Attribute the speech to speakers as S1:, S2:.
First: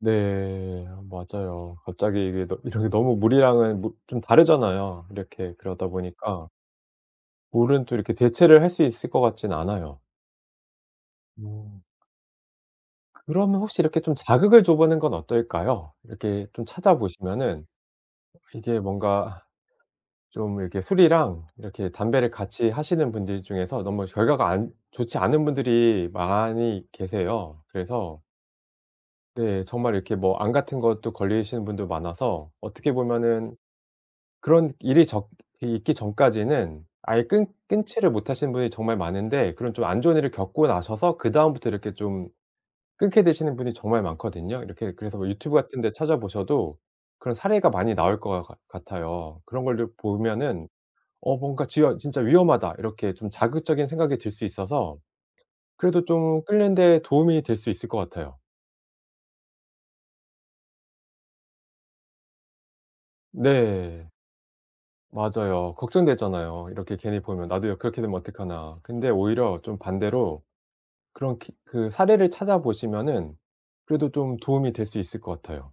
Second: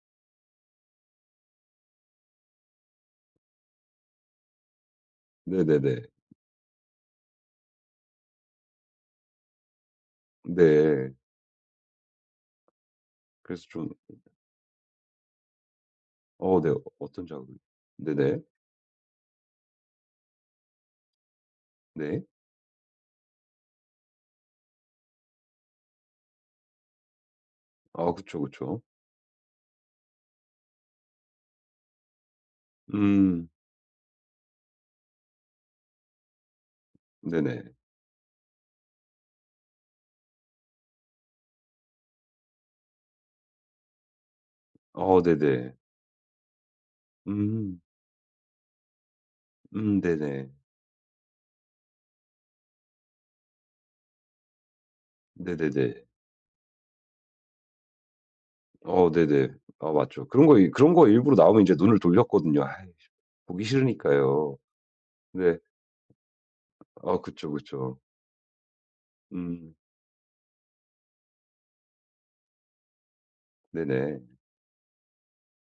S1: 네, 맞아요. 갑자기 이게 너 이런 게 너무 무리하면 뭐 좀 다르잖아요. 이렇게 그러다
S2: 네네네.
S1: 보니까 물은 또 이렇게 대체를 할 수 있을 것 같지는 않아요.
S2: 네.
S1: 음. 그러면
S2: 그래서
S1: 혹시
S2: 좀
S1: 이렇게 좀 자극을 줘 보는 건 어떨까요? 이렇게
S2: 어
S1: 좀
S2: 네 어 어떤 자극을
S1: 찾아보시면은
S2: 네네.
S1: 이게 뭔가 좀 이렇게 술이랑 이렇게
S2: 네.
S1: 담배를 같이 하시는 분들 중에서 너무 결과가 안 좋지 않은 분들이 많이 계세요.
S2: 아
S1: 그래서
S2: 그쵸, 그쵸.
S1: 네, 정말 이렇게 뭐 암 같은 것도 걸리시는 분도 많아서 어떻게
S2: 음.
S1: 보면은 그런 일이 적 있기 전까지는 아예 끊
S2: 네네.
S1: 끊지를 못하시는 분이 정말 많은데 그런 좀 안 좋은 일을 겪고 나셔서 그다음부터 이렇게 좀 끊게 되시는 분이 정말 많거든요. 이렇게 그래서
S2: 어,
S1: 뭐 유튜브
S2: 네네.
S1: 같은 데 찾아보셔도 그런 사례가
S2: 음.
S1: 많이 나올 것 같 같아요. 그런 거를
S2: 음, 네네.
S1: 보면은 '어 뭔가 지어 진짜 위험하다.' 이렇게 좀 자극적인 생각이 들 수 있어서
S2: 네네네.
S1: 그래도 좀 끊는 데 도움이 될 수 있을 것 같아요.
S2: 어 네네. 아 맞죠. 그런 거 그런 거 일부러 나오면 인제 눈을 돌렸거든요. 아이씨 보기
S1: 네.
S2: 싫으니까요. 근데
S1: 맞아요. 걱정되잖아요. 이렇게
S2: 아
S1: 괜히 보면
S2: 그쵸,
S1: '나도 요
S2: 그쵸.
S1: 그렇게 되면 어떡하나.' 근데 오히려
S2: 음.
S1: 좀 반대로 그런 기 그 사례를 찾아보시면은 그래도
S2: 네네.
S1: 좀 도움이 될 수 있을 것 같아요.